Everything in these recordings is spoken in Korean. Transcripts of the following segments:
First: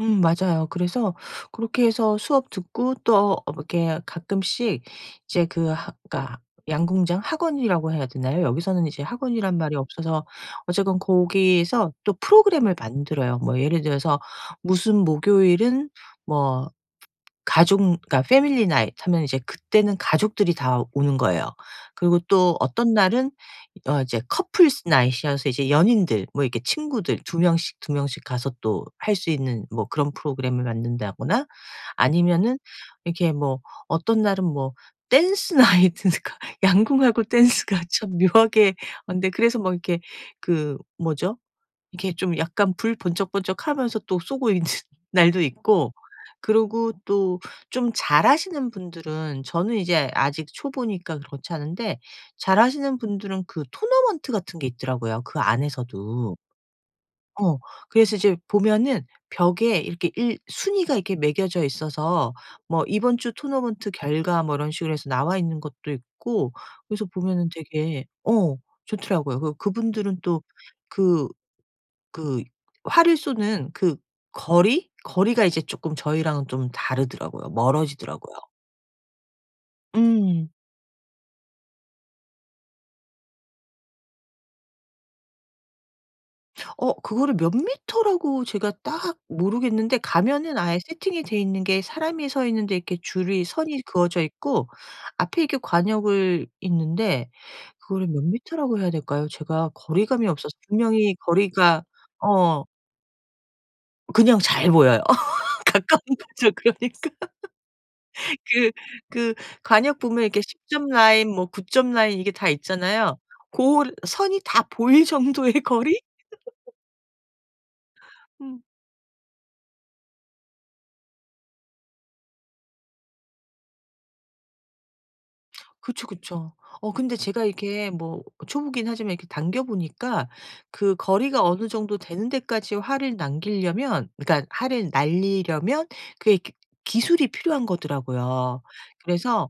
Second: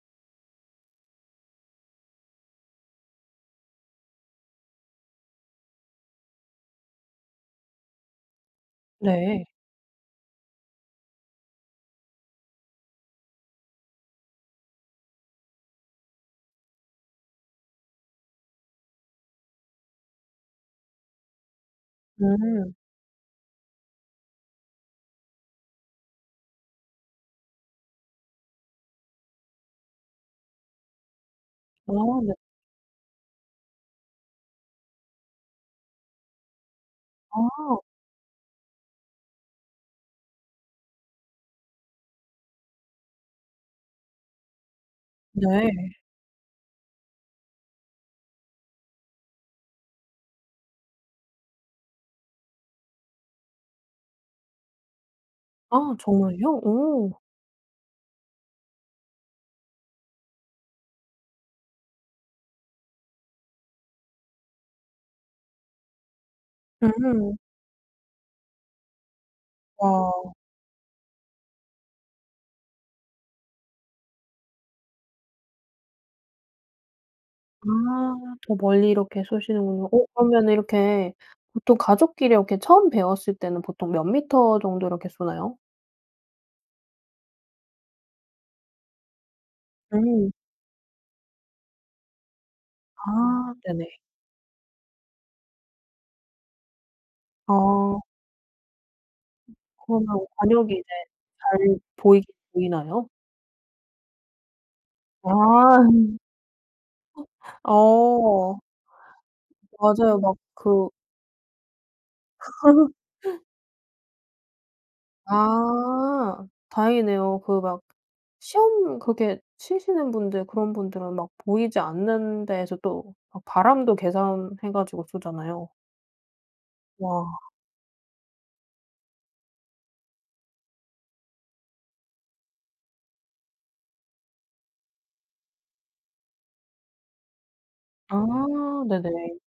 음. 맞아요. 그래서 그렇게 해서 수업 듣고 또 어 이렇게 가끔씩 이제 그 하 그러니까 양궁장 학원이라고 해야 되나요? 여기서는 이제 네. 학원이란 말이 없어서 어쨌건 거기서 또 프로그램을 만들어요. 뭐 예를 들어서 무슨 목요일은 뭐 가족 그러니까 family night 하면 이제 그때는 가족들이 다 오는 거예요. 그리고 또 음. 어떤 날은 어 이제 couple's night이여서 이제 연인들 뭐 이렇게 친구들 2 명씩, 2 명씩 가서 또 할 수 있는 뭐 그런 프로그램을 만든다거나 아 네. 아니면은 이렇게 뭐 어떤 날은 뭐 dance night 그러니까 양궁하고 댄스가 아. 참 묘하게 아 근데 그래서 뭐 이렇게 그 뭐죠? 이렇게 좀 약간 불 번쩍번쩍하면서 또 쏘고 있는 날도 네. 있고 그리고 또 좀 잘하시는 분들은 저는 이제 아직 초보니까 그렇지 않은데 잘하시는 분들은 그 토너먼트 같은 게 있더라고요, 그 아 안에서도. 정말요? 오. 어. 그래서 이제 보면은 벽에 이렇게 일 순위가 이렇게 매겨져 있어서 뭐 이번 주 토너먼트 결과 뭐 이런 식으로 해서 나와있는 것도 있고 그래서 음. 보면은 되게 어 좋더라고요. 그 그분들은 아. 또 그 그 활을 쏘는 그 거리, 거리가 이제 쪼끔 저희랑은 좀 다르더라고요. 아. 멀어지더라고요. 더 멀리 이렇게 쏘시는군요. 어 그러면 음. 이렇게 보통 가족끼리 이렇게 처음 배웠을 때는 보통 몇 미터 정도 이렇게 쏘나요? 어. 그거를 몇 미터라고 제가 딱 모르겠는데 음. 가면은 아예 세팅이 돼있는 게 사람이 서 있는데 이렇게 줄이 아. 선이 네네. 그어져 있고 앞에 이렇게 과녁을 있는데 아. 그거를 몇 미터라고 해야 될까요, 제가 거리감이 그러면 없어서 과녁이 이제 분명히 잘 거리가 보이긴 어. 보이나요? 그냥 잘 보여요. 아. 가까운 거죠, 그러니까. 어. 그 그 과녁 맞아요. 보면 막 이렇게 10 점 그 라인 뭐 9 점 라인 이게 다 있잖아요. 고 선이 다 보일 정도의 거리? 아. 다행이네요. 그 막 음. 시험 그렇게 치시는 분들 그런 분들은 막 보이지 않는 데서 또 막 바람도 계산해 가지고 쏘잖아요. 그쵸, 그쵸. 어 근데 와. 제가 이렇게 뭐 초보긴 하지만 이렇게 당겨 보니까 그 거리가 어느 정도 되는 데까지 활을 남기려면 그러니까 활을 날리려면 그게 기 기술이 필요한 거더라고요. 아. 네네. 그래서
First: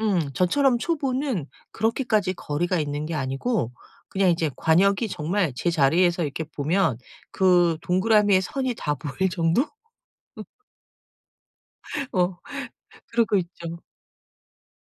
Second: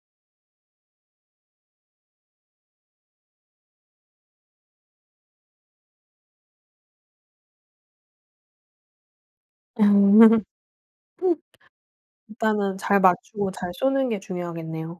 음 저처럼 초보는 그렇게까지 거리가 있는 게 아니고 그냥 이제 과녁이 정말 제 자리에서 이렇게 보면 그 동그라미의 선이 다 보일 정도? 어. 일단은 잘 그러고 맞추고 잘 있죠. 쏘는 게 중요하겠네요.